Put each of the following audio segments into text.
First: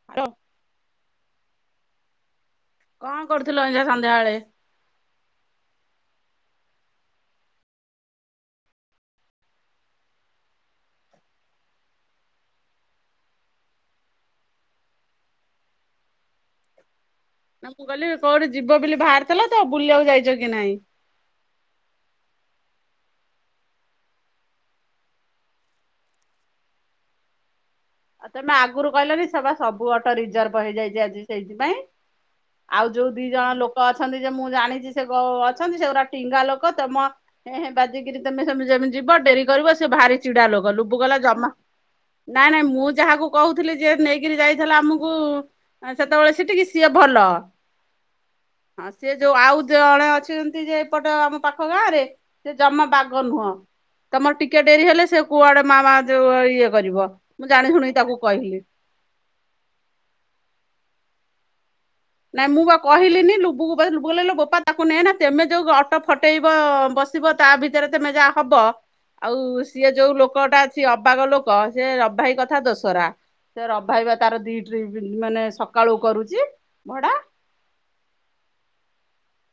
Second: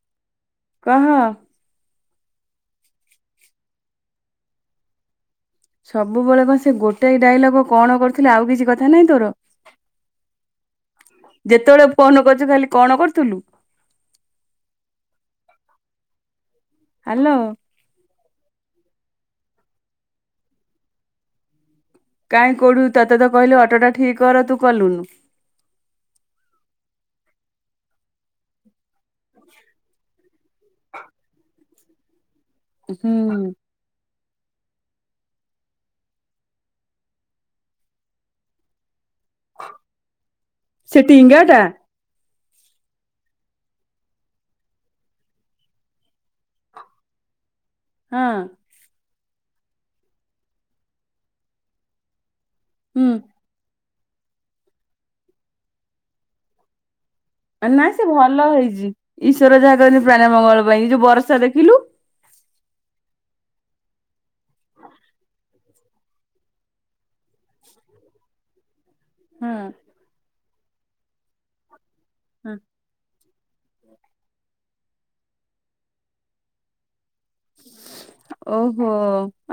[unintelligible] କହ। କଣ କରୁଥିଲ ଅଇଁଛା ସନ୍ଧ୍ୟାବେଳେ? ସବୁବେଳେ କଣ ସେ ଗୋଟାଏ ଡାଇଲକ କଣ କରୁଥିଲେ, ଆଉ କିଛି କଥା ନାହିଁ ତୋର? ଯେତବଳେ ଫୋନ କରୁଛୁ ଖାଲି କଣ କରୁଥେଲୁ। ହାଲୋ। ନା ମୁଁ କହିଲି କୋଉଠି ଯିବ ବୋଲି ବାହାରିଥେଲ ତ, ବୁଲିଆକୁ ଯାଇଚ କି ନାହିଁ? କାଇଁ କୋଉଠୁ ତତେ ତ କହିଲେ ଅଟୋଟା ଠିକ୍ କର ତୁ କଲୁନି। ଆଉ ତମେ ଆଗରୁ କହିଲନି, ସେ ବା ସବୁ ଅଟୋ ରିଜର୍ଭ ହେଇଯାଇଚି ଆଜି ସେଇଥିପାଇଁ। ଆଉ ଯୋଉ ଦି ଜଣ ହୁଁ ଲୋକ ଅଛନ୍ତି ଯେ ମୁଁ ଜାଣିଛି ସେ ଅଛନ୍ତି, ସେଗୁରା ଟିଙ୍ଗା ଲୋକ ତେମ ହେଁ-ହେଁ ବାଜିକିରି ତମେ ସେମିତି ଯିବ ଡେରି କରିବ ସେ ଭାରି ଚିଡା ଲୋକ, ଲୁବୁ ସେ କହିଲା ଟିଙ୍ଗା ଜମା ଟା ନାଇଁ-ନାଇଁ ମୁଁ ଯାହାକୁ କହୁଥିଲି ଯିଏ ନେଇକିରି ଯାଇଥିଲା ଆମୁକୁ ଆ ସେତେବେଳେ ସିଟିକି ସିଏ ଭଲ। ହଁ। ହଁ ସେ ଯୋଉ ଆଉ ଜଣେ ଅଛନ୍ତି ଯେ ଏପଟ ଆମ ପାଖ ଗାଁ ରେ ସେ ଜମା ହୁଁ ବାଗ ନୁହଁ, ତମର ଟିକେ ଡେରି ହେଲେ ସେ କୁଆଡେ ମା-ମା ଯୋଉ ଇଏ କରିବ। ମୁଁ ନା ଜାଣିଶୁଣି ସେ ଭଲ ହେଇଚି ଈଶ୍ଵର ଯାହା କରନ୍ତି ପ୍ରାଣୀର ମଙ୍ଗଳ ପାଇଁ, ଏ ଯୋଉ ବର୍ଷା ଦେଖିଲୁ। ନାଇଁ ମୁଁ ବା କହିଲିନି ଲୁବୁ [unintelligible] କହିଲା ଇଲୋ ବୋପା ତାକୁ ନେ ନା ତମେ ଯୋଉ ଅଟ ଫଟେଇବ ବସି ଆସିବ ତା ଭିତରେ ତମେ ଯାହା ହବ। ଆଉ ହଁ ସିଏ ଯୋଉ ଲୋକଟା ଅଛି ଅବାଗ ଲୋକ ସେ ଅଭି ଭାଇ ହଁ କଥା ଦୋଷରା। ସେ ରବି ଭାଇ ତାର ଦି ଟ୍ରିପ ମାନେ ସକାଳୁ କରୁଛି ଭଡ଼ା। ଓହୋ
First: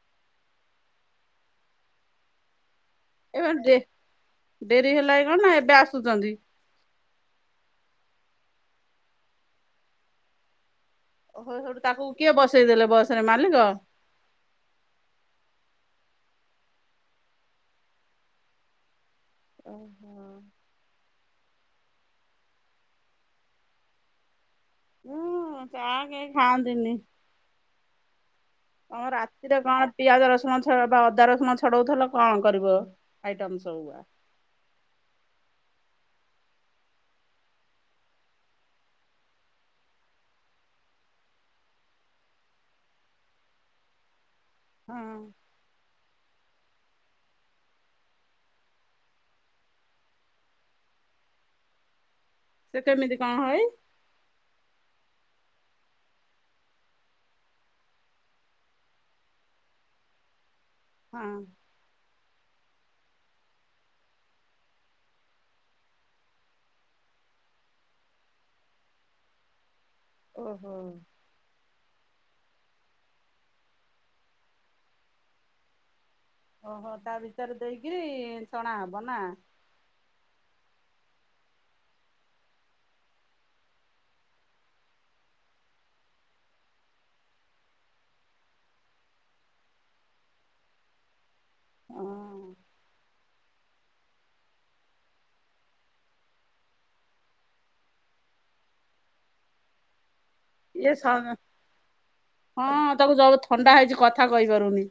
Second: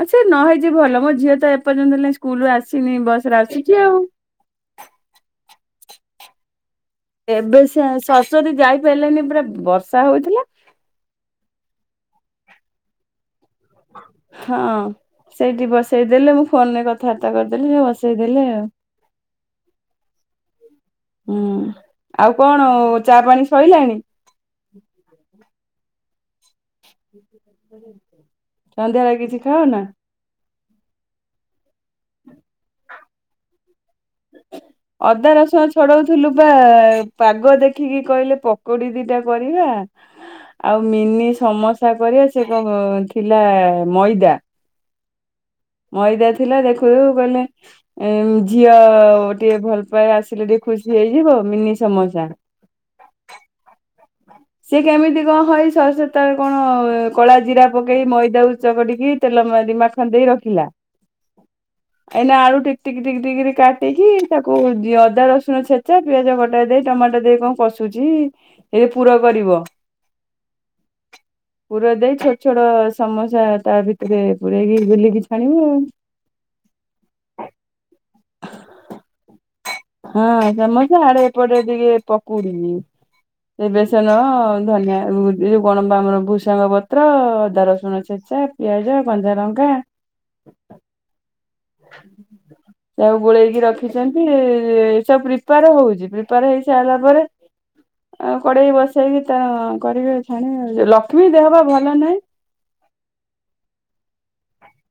ଆଛା ନ ହେଇଛି ଭଲ ମୋ ଝିଅ ତ ଏପର୍ଯ୍ୟନ୍ତ ହେଲା ସ୍କୁଲରୁ ଆସିନି ବସ ଏବେ ଡେ ଆସିଛି ଆଉ। ଡେରି ହେଲାନି କଣ ନା ଏବେ ଆସୁଛନ୍ତି। ଏବେ ସେ ସରସ୍ଵତୀ ଯାଇପାରିଲାନି ପୁରା ବର୍ଷା ହଉଥିଲା। ଓହୋ ତାକୁ କିଏ ବସେଇଦେଲେ ବସରେ ମାଲିକ। ହଁ ସେଇଠି ବସେଇଦେଲେ ମୁଁ ଫୋନ ରେ କଥାବାର୍ତ୍ତା କରିଦେଲି ସେ ବସେଇଦେଲେ ଆଉ। ଓହୋ। ହୁଁ ଆଉ କଣ ଚା ପାଣି ସଇଲାଣି। ଉୁଁ ଚାହା କେହି ଖାଆନ୍ତିନି। ତମ ସନ୍ଧ୍ୟାବେଳେ କିଛି ରାତିରେ ଖାଅନା। କଣ ପିଆଜ ରସୁଣ ବା ଅଦା ରସୁଣ ଛଡଉଥିଲେ କଣ କରିବ ଆଇଟମ୍ ସବୁଆ ଅଦା ରସୁଣ ଛଡଉଥିଲୁ ବା ପାଗ ଦେଖିକି କହିଲେ ପକୋଡି ଦିଟା କରିବା। ଆଉ ମିନି ସମସା କରିବା ସେ କଣ ଥିଲା ମଇଦା। ହଁ। ମଇଦା ଥିଲା ଦେଖୁ ଦେଖୁ କହିଲେ। ଝିଅ ଟିକେ ଭଲ ପାଏ ଆସିଲେ ଟିକେ ଖୁସି ହେଇଯିବ ମିନି ସମସା। ସିଏ କେମିତି କଣ ହଏ? [inaudible] ସିଏ କେମିତି କଣ ହଏ ସୋରିଷ ତଳେ କଣ କଳା ଜିରା ପକେଇ ମଇଦା କୁ ଚକଟିକି ତେଲ ମାରି ମା ଛନ୍ଦେଇ ରଖିଲା। ହଁ। ଏଇନା ଆଳୁ ଟିକ ଟିକ ଟିକ ଟିକ କାଟିକି ତାକୁ ଅଦା ରସୁଣ ଛେଚା ପିଆଜ କଟା ଦେଇ ଟମାଟୋ ଦେଇ କଣ ପଶୁଛି ଏଇ ପୁର କରିବ। ଓହୋ। ପୁର ଦେଇ ଛୋଟ ଛୋଟ ସମସା ତା ଭିତରେ ପୁରେଇକି ବିଲିକି ଛାଣିବ ଆଉ। ଓହୋ ତା ଭିତରେ ଦେଇକରି ଛଣାହବ ନା। ହଁ ସମସା ଆଡେ ଏପଟେ ଟିକେ ପକୁଡି। ଏ ବେସନ ଧନିଆ ଏ ଯୋଉ କଣ ଆମର ଭୁର୍ସଙ୍ଗ ପତ୍ର ଅଦା ରସୁଣ ଛେଚା ପିଆଜ କଞ୍ଚାଲଙ୍କା ହଁ। ତାକୁ ଗୋଳେଇକି ରଖିଛନ୍ତି ଏ ସବୁ ପ୍ରିପେୟାର ହଉଛି ପ୍ରିପେୟାର ହେଇ ସାରିଲା ପରେ। ଆଉ କଡେଇ ବସେଇକି ତା କରିବେ। ଛାଣିବେ ଇଏ ସ ଲକ୍ଷ୍ମୀ ଦେହ ପା ଭଲ ନାହିଁ। ହଁ ତାକୁ ଜୋର୍ ଥଣ୍ଡା ହେଇଛି କଥା କହିପାରୁନି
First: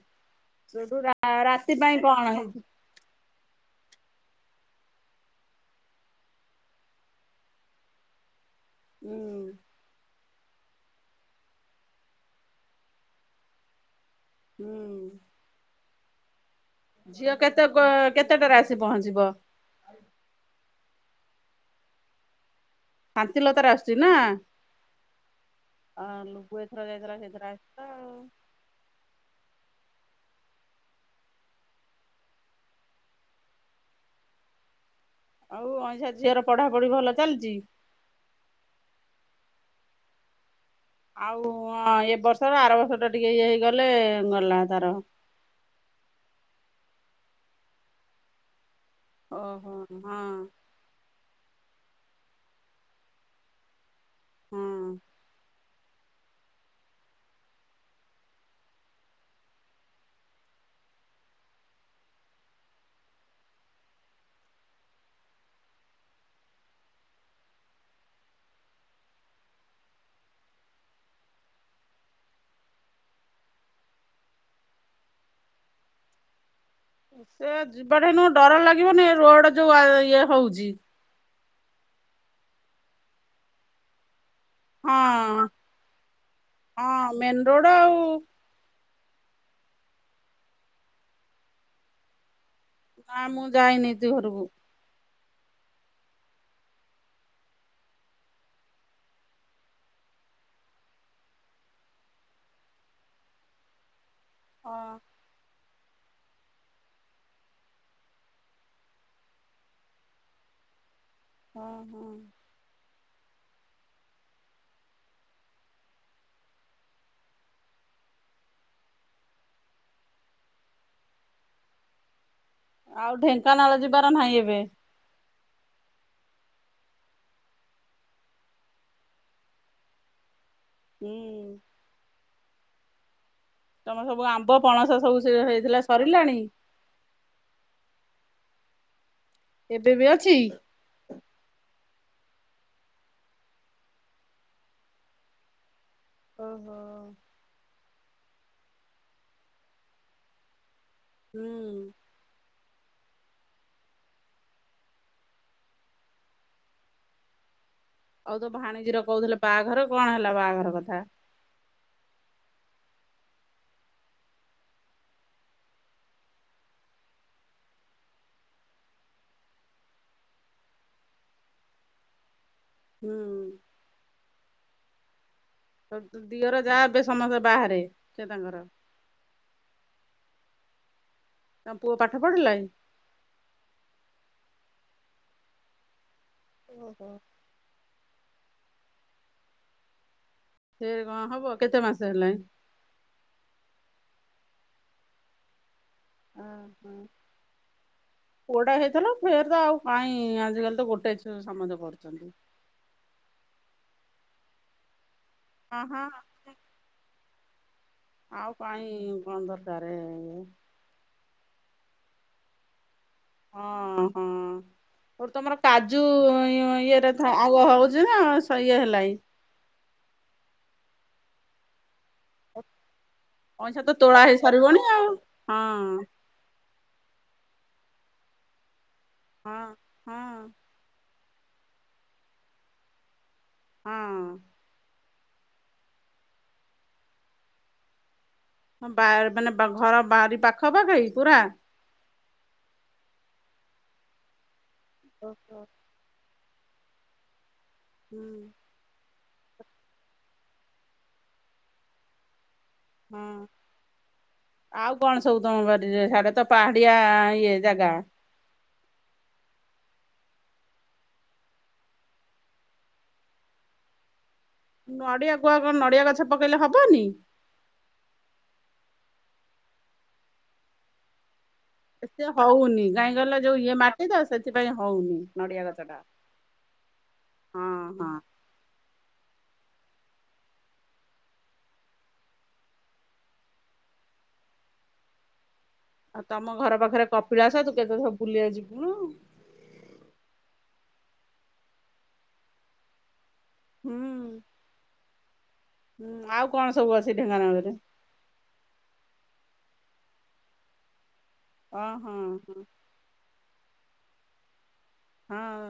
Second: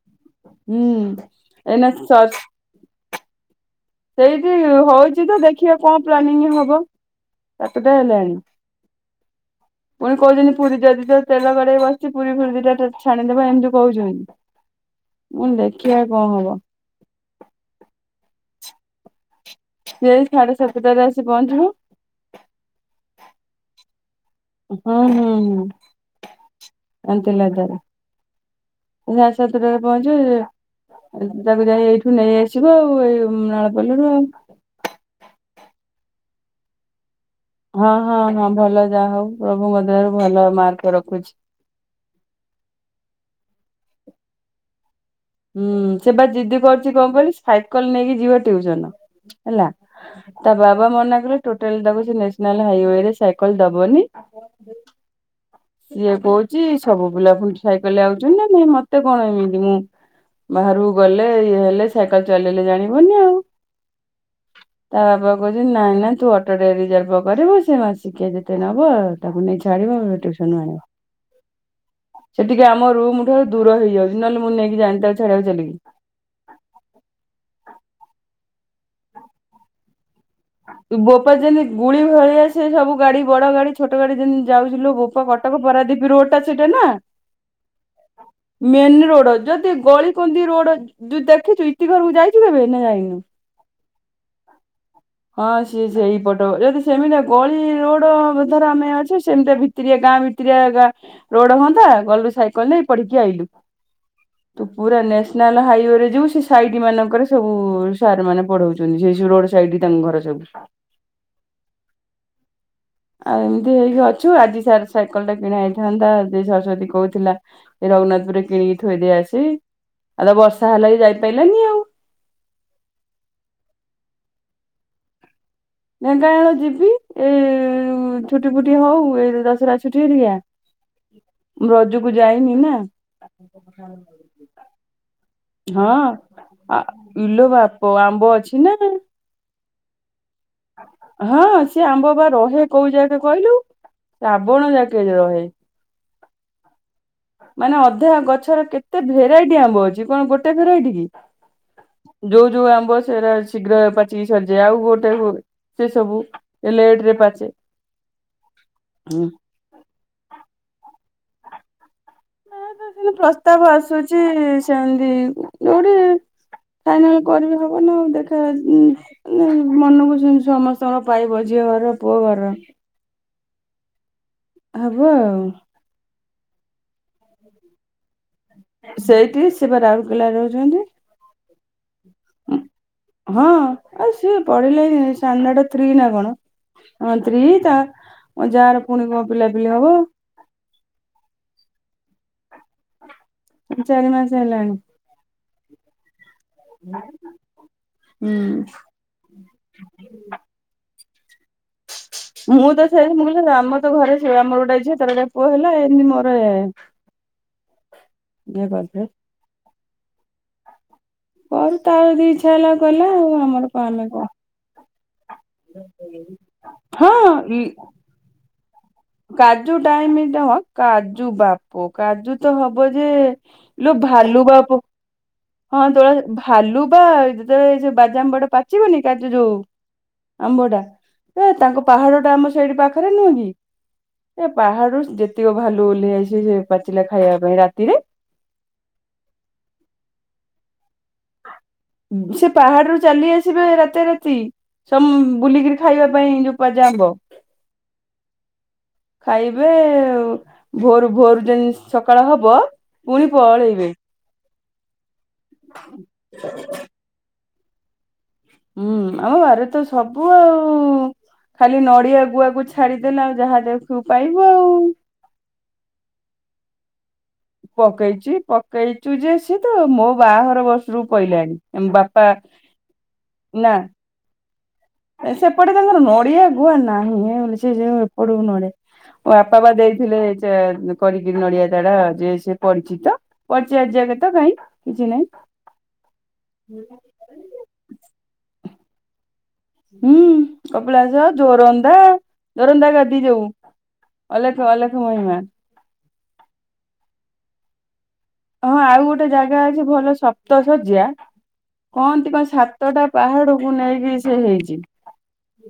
ହୁଁ। ସେଠୁ ରାତି ଏଇନା ପାଇଁ କଣ ହେଇଚି? ସେଇଠି ହଉଛି ତ ଦେଖିବା କଣ ପ୍ଲାନିଂ ହବ ସାତଟା ହେଲାଣି। ହୁଁ। ପୁଣି କହୁଛନ୍ତି ପୁରୀ ଯଦି ତ ତେଲ କଡେଇକ ବସିଛି ପୁରୀ ଫୁରୀ ଦିଟା ଛାଣିଦବା ଏମିତି କହୁଛନ୍ତି। ହୁଁ। ମୁଁ କହିଲି ଦେଖିବା କଣ ହବ? ଝିଅ କେତେ କେତେଟାରେ ଆସି ପହଞ୍ଚିବ? ସିଏ ସାଢେ ସାତଟରେ ଆସି ପହଞ୍ଚିବ। ଶାନ୍ତି ଲତାରେ ଆସୁଛି ନା। ହଁ ହୁଁ ହୁଁ ଆ ଲୁଗୁ ଏଥର ଯାଇଥିଲା ସେଇଥର ଶାନ୍ତିଲତାରେ। ଆସିଥିଲା ଆଉ। ସାଢ଼େ ସାତଟାରେ ପହଁଚିବ। ତାକୁ ଯାଇ ଏଇଠୁ ନେଇଆସିବ ଆଉ ଏଇ ନାଳପଲିରୁ ଆଉ। ଆଉ ଅଇଝା ଝିଅର ପଢ଼ାପଢ଼ି ଭଲ ଚାଲିଛି। ହଁ ହଁ ହଁ ଭଲ ଯାହା ହଉ ପ୍ରଭୁଙ୍କ ଦୟାରୁ ଭଲ ମାର୍କ ରଖ ଆଉ ଏ ବର୍ଷର ଆର ବର୍ଷ ଟା ଟିକେ ଇଏ ହେଇଗଲେ ଗଲା ତାର। ହୁଁ। ସେ ବା ଜିଦି କରୁଚି କଣ କହିଲୁ ସାଇକଲ ନେଇକି ଯିବ ଟିଉସନ। ହେଲା। ଓହୋ। ହଁ ତା ବା ବା ମନା କଲେ ଟୋଟାଲ ତାକୁ ସେ ନେସନାଲ୍ ହାଇୱେ ରେ ସାଇକଲ ଦବନି। ହଁ। ସିଏ କହୁଚି ସବୁ ପିଲା ପୁଣି ସାଇକେଲ ଆାଉଚନ୍ତି ନା ନାଇଁ ମତେ କଣ ଏମିତି ମୁଁ ବାହାରକୁ ଗଲେ ଇଏ ହେଲେ ସାଇକେଲ ଚଲେଇଲେ ଜାଣିବନି ଆଉ। ତା ବାବା କହୁଛନ୍ତି ନାଇଁ ନାଇଁ ତୁ ଅଟୋ ଟେ ରିଜର୍ଭ କରିବୁ ସେ ମାସିକିଆ ଯେତେ ନବ ତାକୁ ନେଇ ଛାଡ଼ିବ ଟିୟୁସନ୍ ରୁ ଆଣିବ। ସେଠିକି ଆମ ଠୁ ଠାରୁ ଦୂର ହେଇଯାଉଚି, ନହେଲେ ମୁଁ ନେଇକି ଯାଆନ୍ତି ତାକୁ ଛାଡ଼ିବାକୁ ଚାଲିିକି। ଏ ଯିବାଟା ନୁହଁ ଡର ଲାଗିବନି ରୋଡ୍ ଯୋଉ ଇଏ ହଉଚି। ବୋପା ଯେମତି ଗୁଳି ଭଳିଆ ସେ ସବୁ ଗାଡି ବଡ ଗାଡି ଛୋଟ ଗାଡି ଯେମିତି ଯାଉଚି ଲୋ ବୋପା ହଁ କଟକ ପରାଦ୍ଵୀପ ରୋଡ ଟା ସେଟା ନା। ହଁ ମେନ ରୋଡ ଆଉ ମେନ୍ ରୋଡ, ଯଦି ଗଳିକନ୍ଦି ରୋଡ ଯୋଉ ଦେଖିଚୁ ଇତି ଘରକୁ ଯାଇ ନା ମୁଁ ଯାଇନି ଇତି ଘରକୁ। ହଁ ସିଏ ସେଇପଟ। ଯଦି ସେମିତିଆ ଗଳି ରୋଡ ଧର ଆମେ ଅଛେ ସେମିତିଆ ଭି ଭିତିରିଆ ଗାଁ ଭିତିରିଆ ରୋଡ ହୁଅନ୍ତା ଗଲୁ ସାଇକେଲ ରେ ପଢିକି ଆଇଲୁ। ତୁ ହଁ ପୁରା ନେସ୍ ନେସ୍ନାଲ୍ ହାଇୱେ ରେ ଯିବୁ ସେଇ ସାଇଟ୍ ମାନଙ୍କରେ ସବୁ ସାର୍ ମାନେ ପଢାଉଛନ୍ତି ସେଇ ରୋଡ ସାଇଟ୍ ତାଙ୍କ ଘର ସବୁ। ଅ ହଁ। ଆଉ ଏମିତି ହେଇକି ଅଛୁ। ଆଜି ସାର୍ ସାଇକେଲ ଟା କିଣା ହେଇଥାନ୍ତା [unintelligible] କହୁଥିଲା ଏ ରଘୁନାଥପୁରରେ କିଣିକି ଥୋଇଦେଇଆସେ। ଆଉ ତ ବର୍ଷା ହେଲା ଯେ ଯାଇପାରିଲାନି ଆଉ। ଆଉ ଢେଙ୍କାନାଳ ଯିବାର ନାହିଁ ଏବେ? ଢେଙ୍କାନାଳ ଯିବି। ଏଇ ଛୁଟି ଫୁଟି ହଉ ଏଇ ଦଶହରା ଛୁଟି ହେରିକା। ହୁଁ। ରଜକୁ ଯାଇନି ନା। ତମର ସବୁ ଆମ୍ବ ପଣସ ସବୁ ହେଇଥିଲା ସରିଲାଣି? ଆ ଇଲୋ ବାପ ଆମ୍ବ ଅଛି ନା ନାହିଁ। ଏବେ ବି ଅଛି? ହଁ ସିଏ ଆମ୍ବ ବା ରହେ କୋଉ ଯାକେ କହିଲୁ ଶ୍ରାବଣ ଯାକେ ରହେ। ଓହୋ। ମାନେ ଅଧା ଗଛର କେତେ ଭେରାଇଟି ଆମ୍ବ ଅଛି କଣ ଗୋଟେ ଭେରାଇଟି କି। ହୁଁ। ଯୋଉ ଯୋଉ ଆମ୍ବ ସେଇରା ଶୀଘ୍ର ପାଚିକି ସଢିଯାଏ। ଆଉ ଗୋଟେ ସେସବୁ ଏ ଲେଟ୍ ରେ ପାଚେ। ଆଉ ତୋ ଭାଣେଜି ର କହୁଥିଲେ ବାହାଘର କଣ ହେଲା ବାହାଘର କଥା? କିନ୍ତୁ ପ୍ରସ୍ତାବ ଆସୁଚି ସେମିତି ଯୋଉଠି ଫାଇନାଲ୍ କରିବେ ହବ ନା। ଦେଖା ମନକୁ ଯେମିତି ସମସ୍ତଙ୍କର ପାଇବ ଝିଅ ଘରର ପୁଅ ଘରର। ହୁଁ। ହବ ଆଉ। ତୋ ଦିଅର ଯା ଏବେ ସମସ୍ତେ ବାହାରେ ସେ ତାଙ୍କର। ସେଇଠି ସେ ପା ରାଉରକେଲାରେ ରହୁଛନ୍ତି। ତମ ପୁଅ ପାଠ ପଢିଲାଣି? ହଁ। ଆଉ ସିଏ ପଢିଲାଣି ଷ୍ଟାଣ୍ଡାର୍ଡ ଥ୍ରୀ ନା କଣ। ଓହୋ। ହଁ ତାଙ୍କ ଥ୍ରି ତା ମୋ ଯାର ପୁଣି କଣ ପିଲାପିଲି ହବ। ସେ କଣ ହବ କେତେ ମାସେ ହେଲାଣି? ଚାରିମାସେ ହେଲାଣି। ଅ ହଁ। ହୁଁ। ପୁଅଟା ହେଇଥିଲା ଫେର୍ ତ ଆଉ କାଇଁ ଆଜିକାଲି ତ ଗୋଟେ ଛୁ ସମସ୍ତେ କରୁଛନ୍ତି। ମୁଁ ତ ସେ ମୁଁ କହିଲି ଆମର ତ ଛୁଆ ଘରେ ମୋର ଗୋଟେ ଝିଅ ତୋର ଗୋଟେ ପୁଅ ହେଲା ହଁ ହଁ ଏମିତି ମୋର ଆଉ ଇଏ କରିଥିଲେ କାଇଁ କଣ ଦରକାର ଇଏ। କରୁ ତାର ଜଦି ଇଚ୍ଛା ହେଲା କଲା ଆଉ ଆମର କଣ ଆମେ କଣ। ଯୋଉ ତମର କାଜୁ ଇଏରେ ହଁ ଆଉ ହଉଛି ନା ଇଏ ହେଲାଇ। କାଜୁ ଟାଇମ୍ କାଜୁ ବାପ କାଜୁ ତ ହବ ଯେ ପଇସା ତ ଲୋ ତୋଳା ହେଇ ଭାଲୁ ବା ସାରିବଣି ଆଉ ହଁ ତୋଳି ଭାଲୁବା ଯେତେବେଳେ ଏ ଯଉ ବାଜାମ ବଡ ପା ପାଚିବନି କାଜୁ ହଁ ଯୋଉ ହଁ ଆମ୍ବଟା ଏ ତାଙ୍କ ପାହାଡ ଟା ଆମ ସେଇଟି ପାଖରେ ନୁହଁ କି ହଁ। ଏ ପାହାଡରୁ ଯେତିକ ଭାଲୁ ଓଲ୍ହେଇ ଆସିବେ ସେ ପାଚିଲା ଖାଇବା ପାଇଁ ରାତିରେ। ହଁ ବା ମାନେ ଘର ବାରି ପାଖପାଖଇ ପୁରା। ସେ ପାହାଡ ରୁ ଚାଲି ଆସିବେ ରାତା ରାତି ଓହୋ। ବୁଲିକରି ଖାଇବା ପାଇଁ ଯୋଉ ବାଜା ଆମ୍ବ। ହୁଁ। ଖାଇବେ, ଭୋରୁ ଭୋରୁ ଯେମିତି ସକାଳ ହବ ପୁଣି ହଁ ପଳେଇବେ। ଆଉ କଣ ସବୁ ତମ ବାରିରେ ସିଆଡ଼େତ ପାହାଡିଆ ଇଏ ଜାଗା। ହୁଁ ଆମ ବାରିରେ ତ ସବୁ ଆଉ। ଖାଲି ନଡିଆ, ଗୁଆକୁ ଛାଡିଦେଲେ ଆଉ ଯାହା ଦେଖିବୁ ପାଇବୁ ଆଉ। ନଡ଼ିଆ ଗୁଆ କଣ ନଡ଼ିଆ ଗଛ ପକେଇଲେ ହବନି। ପକେଇଛି ପକେଇଚୁ ଯେ ସିଏତ ମୋ ବାହାଘର ବର୍ଷରୁ ପଇଲାଣି। ବାପା ଏତେ ହଉନି କାହିଁ କହିଲ ଯୋଉ ଇଏ ମାଟି ତ ସେଥିପାଇଁ ହଉନି। ଏ ନଡିଆ ସେପଟେ ଗଛ ଟା। ତାଙ୍କର ନଡିଆ ଗୁଆ ନାହିଁ ବୋଲି ସେ ହଁ ଯେ ହଁ ଏପଟକୁ ନଡିଆ ବାପା ବା ଦେଇଥିଲେ ଯେ କରିକିରି ନଡିଆ ଚାରା ଯେ ସେ ପଡିଛି ତ। ପଡିଛି ଆଜି ଜାକେ ତ କାହିଁ କିଛି ନାହିଁ। ଆଉ ତମ ଘର ପାଖରେ କପିଳାସ ତୁ କେତେଥର ବୁଲିବାକୁ ଜିବୁଣୁ। ହୁଁ କପିଳାସ, ଜୋରନ୍ଦା ଜୋରନ୍ଦା ଗାଦି ଯୋଉ। ହୁଁ ଅଲେଖ ଅଲେଖ ମହିମା ହୁଁ ଆଉ କଣ ସବୁ ଅଛି ଢେଙ୍କାନାଳରେ। ହଁ ଆଉ ଗୋଟେ ଜାଗା ଅଛି ଭଲ ସପ୍ତଶଯ୍ୟା ହଁ ହଁ କହନ୍ତି କଣ ହଁ ସାତଟା ପାହାଡକୁ ନେଇକି ସେ ହେଇଛି। ହଁ।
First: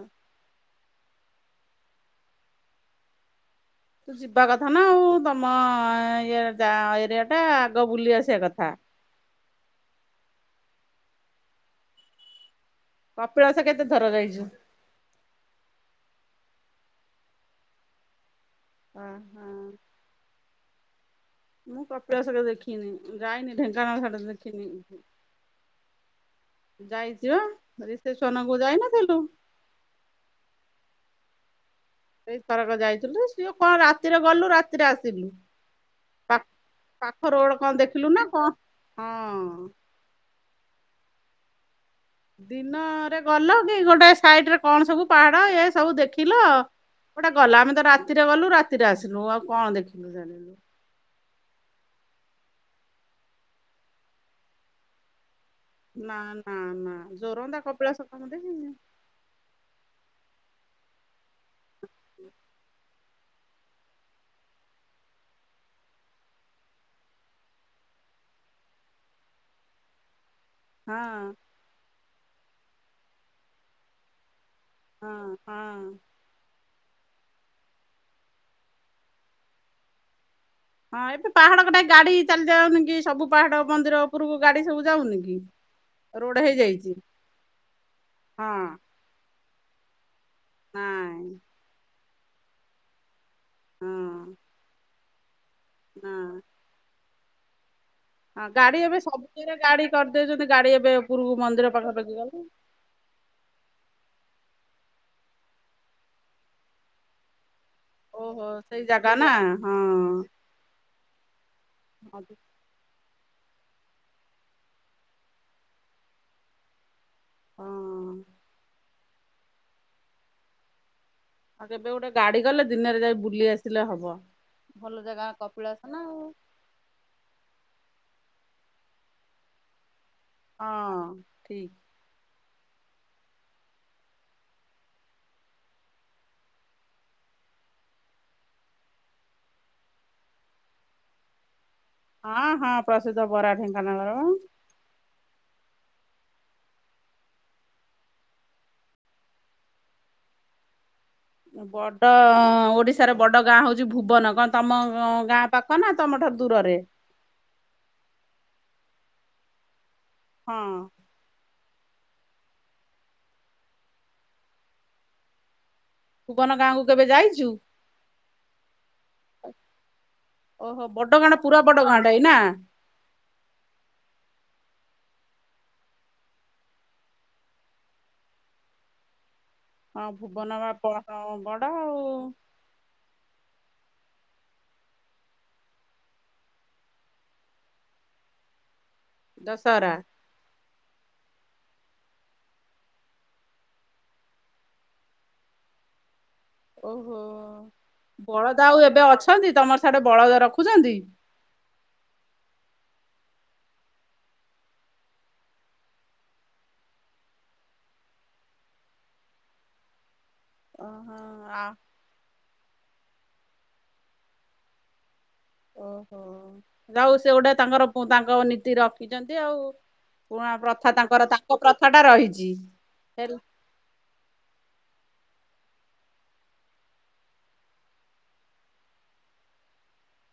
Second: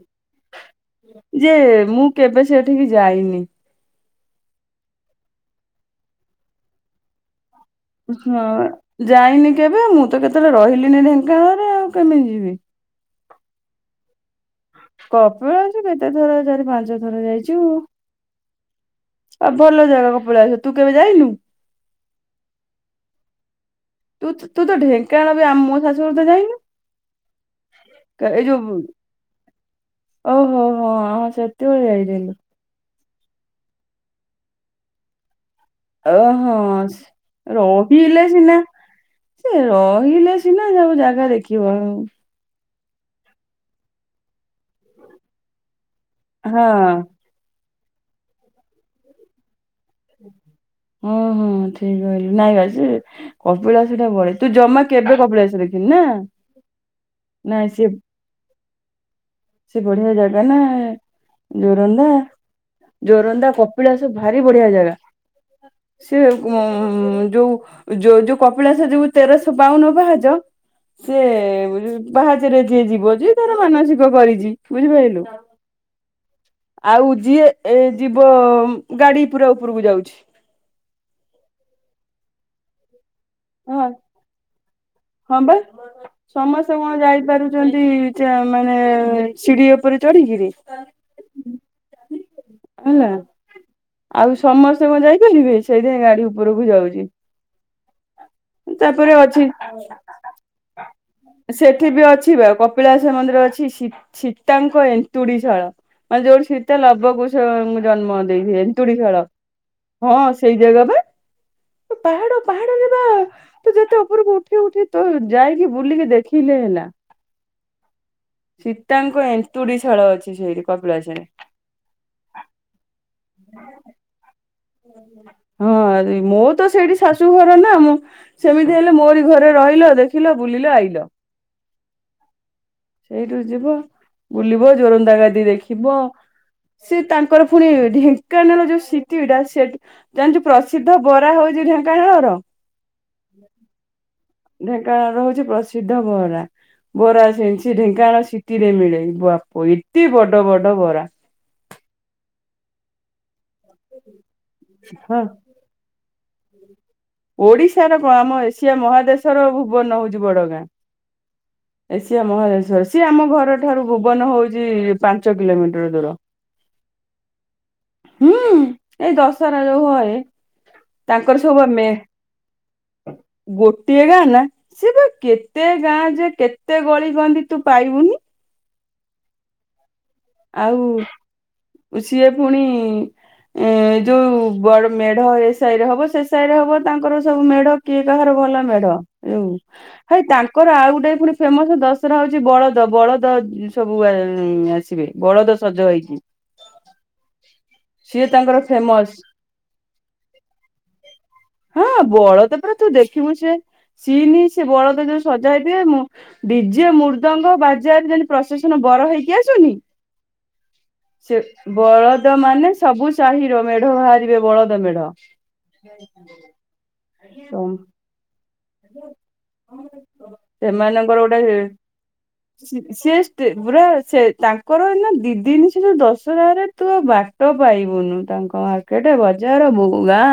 ଯେ ମୁଁ କେବେ ସେଠିକି ଯାଇନି। ତୁ ଯିବା କଥା ନା ଆଉ ତମ ଇଏ ଯା ଏରିଆ ଟା ଆଗ ବୁଲି ଆସିବା ହଁ କଥା। ଯାଇନି କେବେ ମୁଁ ତ କେତେବେଳେ ରହିଲିନି ଢେଙ୍କାନାଳରେ ଆଉ କେମିତି ଯିବି। କପିଳାସ କେତେ ଥର ଯାଇଛୁ। କପିଳାସ କେତେ ଥର ଚାରି ପାଞ୍ଚ ଥର ଯାଇଛୁ। ଓହୋ। ଆଉ ଭଲ ଜାଗା କପିଳାସ ତୁ କେବେ ଯାଇନୁ? ମୁଁ କପିଳାସ କେବେ ଦେଖିନି ଯାଇନି ଢେଙ୍କାନାଳ ସେ ତୁ ତୁ ତ ଢେଙ୍କାନାଳ ବି ଆ ମୋ ଶାଶୁୁଘରୁ ତ ଯାଇନୁ। ଯାଇଛିିବା ଏଇ ରିସେପସନ କୁ ଯୋଉ ଯାଇନଥିଲୁ। ଓହୋ ହୋ ହଁ ସେତେବେଳେ ଯାଇ ସେଇ ଥରକ ଯାଇଥିଲୁ, ସିଏ କଣ ରାତିରେ ଗଲୁ ରାତିରେ ଆସିଲୁ। ପା ଓହୋ ପାଖ ରୋଡ କଣ ଦେଖିଲୁ ନା ରହିଲେ କଣ ସିନା ସେ ହଁ। ରହିଲେ ସିନା ଯଉ ଜାଗା ଦେଖିବ ଆଉ। ଦିନରେ ଗଲ କି ଗୋଟେ ସାଇଡରେ କଣ ସବୁ ପାହାଡ ଏ ସବୁ ଦେଖିଲ ହଁ ଗୋଟେ ଗଲ, ଆମେ ତ ରାତିରେ ଗଲୁ ରାତିରେ ଆସିଲୁ ଆଉ କଣ ଦେଖିଲୁ ଜାଣିଲୁ। ହୁଁ ହଁ ଠିକ କହିଲୁ ନାଇଁ ବା ସେ କପିଳାସଟା ବଳେଇ ତୁ ଜମା କେବେ କବିଳାସ ଦେ ନା ନା ନା ଜୋରନ୍ଦା ସେ କପିଳାସ କଣ ମୁଁ ଦେଖିଚି। ସେ ବଢିଆ ଜାଗା ନା ଜୋରନ୍ଦା। ଜୋରନ୍ଦା କପିଳାସ ଭାରି ବଢିଆ ଜାଗା ସେ ଉ ଯୋଉ ଯୋଉ ଯୋଉ କପିଳାସ ଯିବୁ ତେରଶହ ବାଉନ ପାହାଚ ହଁ ସେ ପାହାଚରେ ଯିଏ ଯିବ ଯେ ତାର ମାନସିକ କରିଛି। ହଁ ବୁଝିପାରିଲୁ ହଁ। ଆଉ ଯିଏ ଏ ଯିବ ଗାଡି ପୁରା ଉପରକୁ ଯାଉଛି। ହଁ ଏବେ ପାହାଡ କଟା ଗାଡି ଚାଲି ଯାଉନି କି ସବୁ ପାହାଡ ହଁ ମନ୍ଦିର ଉପରକୁ ଗାଡି ସବୁ ଯାଉନି କି? ହଁ ବା ରୋଡ ସମସ୍ତେ ହେଇଯାଇଛି କଣ ଯାଇପାରୁଛନ୍ତି ଚା ହଁ ମାନେ ସିଢି ଉପରେ ଚଢ଼ିକିରି ନାଇଁ ହେଲା। ହଁ ଆଉ ସମସ୍ତେ କଣ ଯାଇପାରିବେ ସେଇଥି ପାଇଁ ନା ଗାଡି ଉପରକୁ ଯାଉଛି। ହଁ ଗାଡି ଏବେ ତାପରେ ସବୁ ଅଛି ଜାଗାରେ ଗାଡି କରିଦଉଛନ୍ତି ଗାଡି ଏବେ ଉପରକୁ ମନ୍ଦିର ସେଠି ବି ପାଖାପାଖି ଅଛି ଗଲେ ବା କପିଳାସ ମନ୍ଦିର ଅଛି ସୀ ସୀତାଙ୍କ ଏନ୍ତୁଡିଶାଳ ମାନେ ଯୋଉଠି ସୀତା ଲବକୁ ସ କୁ ଜନ୍ମ ଓହୋ ଦେଇଥିଲେ ସେଇ ଜାଗା ଏନ୍ତୁଡ଼ିଶାଳ ନା ହଁ ସେଇ ଜାଗା ବା ତୁ ଅଭି ପାହାଡ ପାହାଡରେ ବା ତୁ ଯେତେ ଉପରକୁ ଉଠି ଉଠି ତୁ ଯାଇକି ବୁଲିକି ଦେଖିଲେ ହେଲା। ଆଉ ସୀତାଙ୍କ ଏନ୍ତୁଡି ଶାଳ ଅଛି ସେଇଠି କପିଳାସରେ। ହଁ କେବେ ଗୋଟେ ଗାଡି କଲେ ଦିନରେ ଯାଇ ବୁଲି ଆସିଲେ ହବ। ଭଲ ଜାଗା ହଁ କପିଳାସ ନା ଆ ଆଉ ମୋର ତ ସେଇଠି ଶାଶୁ ଘର ନା ମୁଁ ସେମିତି ହେଲେ ମୋରି ଘରେ ରହିଲ ଦେଖ ଦେଖିଲ ବୁଲିଲ ଆଇଲ। ହଁ ଠିକ। ଏଇଠୁ ଯିବ ବୁଲିବ ଜୋରନ୍ଦା ଗାଦି ଦେଖିବ। ସେ ତାଙ୍କର ପୁଣି ଢେଙ୍କାନାଳ ଯୋଉ ସିଟି ଡା ସେଠି ଜାଣିଛୁ ପ୍ରସିଦ୍ଧ ବରା ହଉଛି ଢେଙ୍କାନାଳର ହଁ ହଁ ପ୍ରସିଦ୍ଧ ବରା ଢେଙ୍କାନାଳର ବା। ଢେଙ୍କାନାଳ ର ହଉଛି ପ୍ରସିଦ୍ଧ ବରା। ବରା ସେ ସେ ଢେଙ୍କାନାଳ ସିଟି ରେ ମିଳେ ବାପ ଏତେ ବଡ ବଡ ବରା। ବଡ ଓଡିଶାର ବଡ ଗାଁ ହଉଛି ଭୁବନ କଣ ତମ ହଁ ଗାଁ ପାଖ ନା ତମଠାରୁ ଦୂରରେ? ଓଡିଶାର କଣ ଆମ ଏସିଆ ମହାଦେଶର ଭୁବନ ହଉଛି ହଁ ବଡଗାଁ। ଏସିିଆ ମହାଦେଶର ସିଏ ଆମ ଘର ଠାରୁ ଭୁବନ ହଉଛି ପାଞ୍ଚ କିଲୋମିଟର ଦୂର। ଭୁବନ ଗାଁକୁ କେବେ ଯାଇଛୁ? ହୁଁ। ଏଇ ଦଶହରା ଯୋଉ ହଏ ଓହୋ ବଡ ତାଙ୍କର ଗାଁଟ ପୁରା ସବୁ ବଡ ମେ ଗାଁ ଟା ଏଇ ନା? ଗୋଟିଏ ଗାଁ ନା? ସେ ବା କେତେ ଗାଁ ଯେ କେତେ ଗଳି କନ୍ଧି ତୁ ପାଇବୁନି। ହଁ ଭୁବନ ବା ଆଉ ବଡ ଆଉ। ସିଏ ପୁଣି ଏ ହ ଯୋଉ ବଡ ମେଢ ଏ ସାହି ରେ ହବ ସେ ସାହି ରେ ହବ ତାଙ୍କର ସବୁ ମେଢ କିଏ କାହାର ଭଲ ମେଢ ହୁଁ ଦଶହରା ହେ ତାଙ୍କ କରର ଆଉ ଗୋଟେ ପୁଣି ଫେମସ ଦଶହରା ହଉଛି ବଳଦ ବଳଦ ସବୁ ଉନ୍ ଆସିବେ। ବଳଦ ସଜ ହେଇଛି। ଓହୋ ତାଙ୍କର ବଳଦା ଆଉ ଏବେ ଫେମସ ଅଛନ୍ତି ତମର ସାଠେ ବଳଦ ରଖୁଛନ୍ତି? ହଁ ବଳଦ ପରା ତୁ ଦେଖିବୁ ସେ ସିନି ସେ ବଳଦ ଯୋଉ ସଜା ହେଇଥିବେ ମୁଁ ଡିଜେ ମୃଦଙ୍ଗ ବାଜା ପ୍ରସେସନ ରେ ବର ହେଇକି ଆସୁନି ଓହୋ ସେ ଆ ବଳଦ ମାନେ ସବୁ ସାହିର ମେଢ ବାହାରିବେ ବଳଦ ମେଢ। ଓହୋ ଯାହା ହଉ ସେ ଗୋଟେ ତାଙ୍କର ତାଙ୍କ ନି ରଖିଛନ୍ତି ଆଉ ପୁଣା ପ୍ରଥା ସେମାନଙ୍କର ତାଙ୍କର ଗୋଟେ ତାଙ୍କ ପ୍ରଥା ଟା ରହିଛି ହେଲେ ସିଏ ପୁରା ସେ ତାଙ୍କର ଏ ନା ଦି ଜିନିଷ ଯୋଉ ଦଶହରାରେ ତୁ ବାଟ ପାଇବୁନୁ ତାଙ୍କ ଗାଁ ରେ। କେଟେ ବଜାର ବୁ ଗାଁ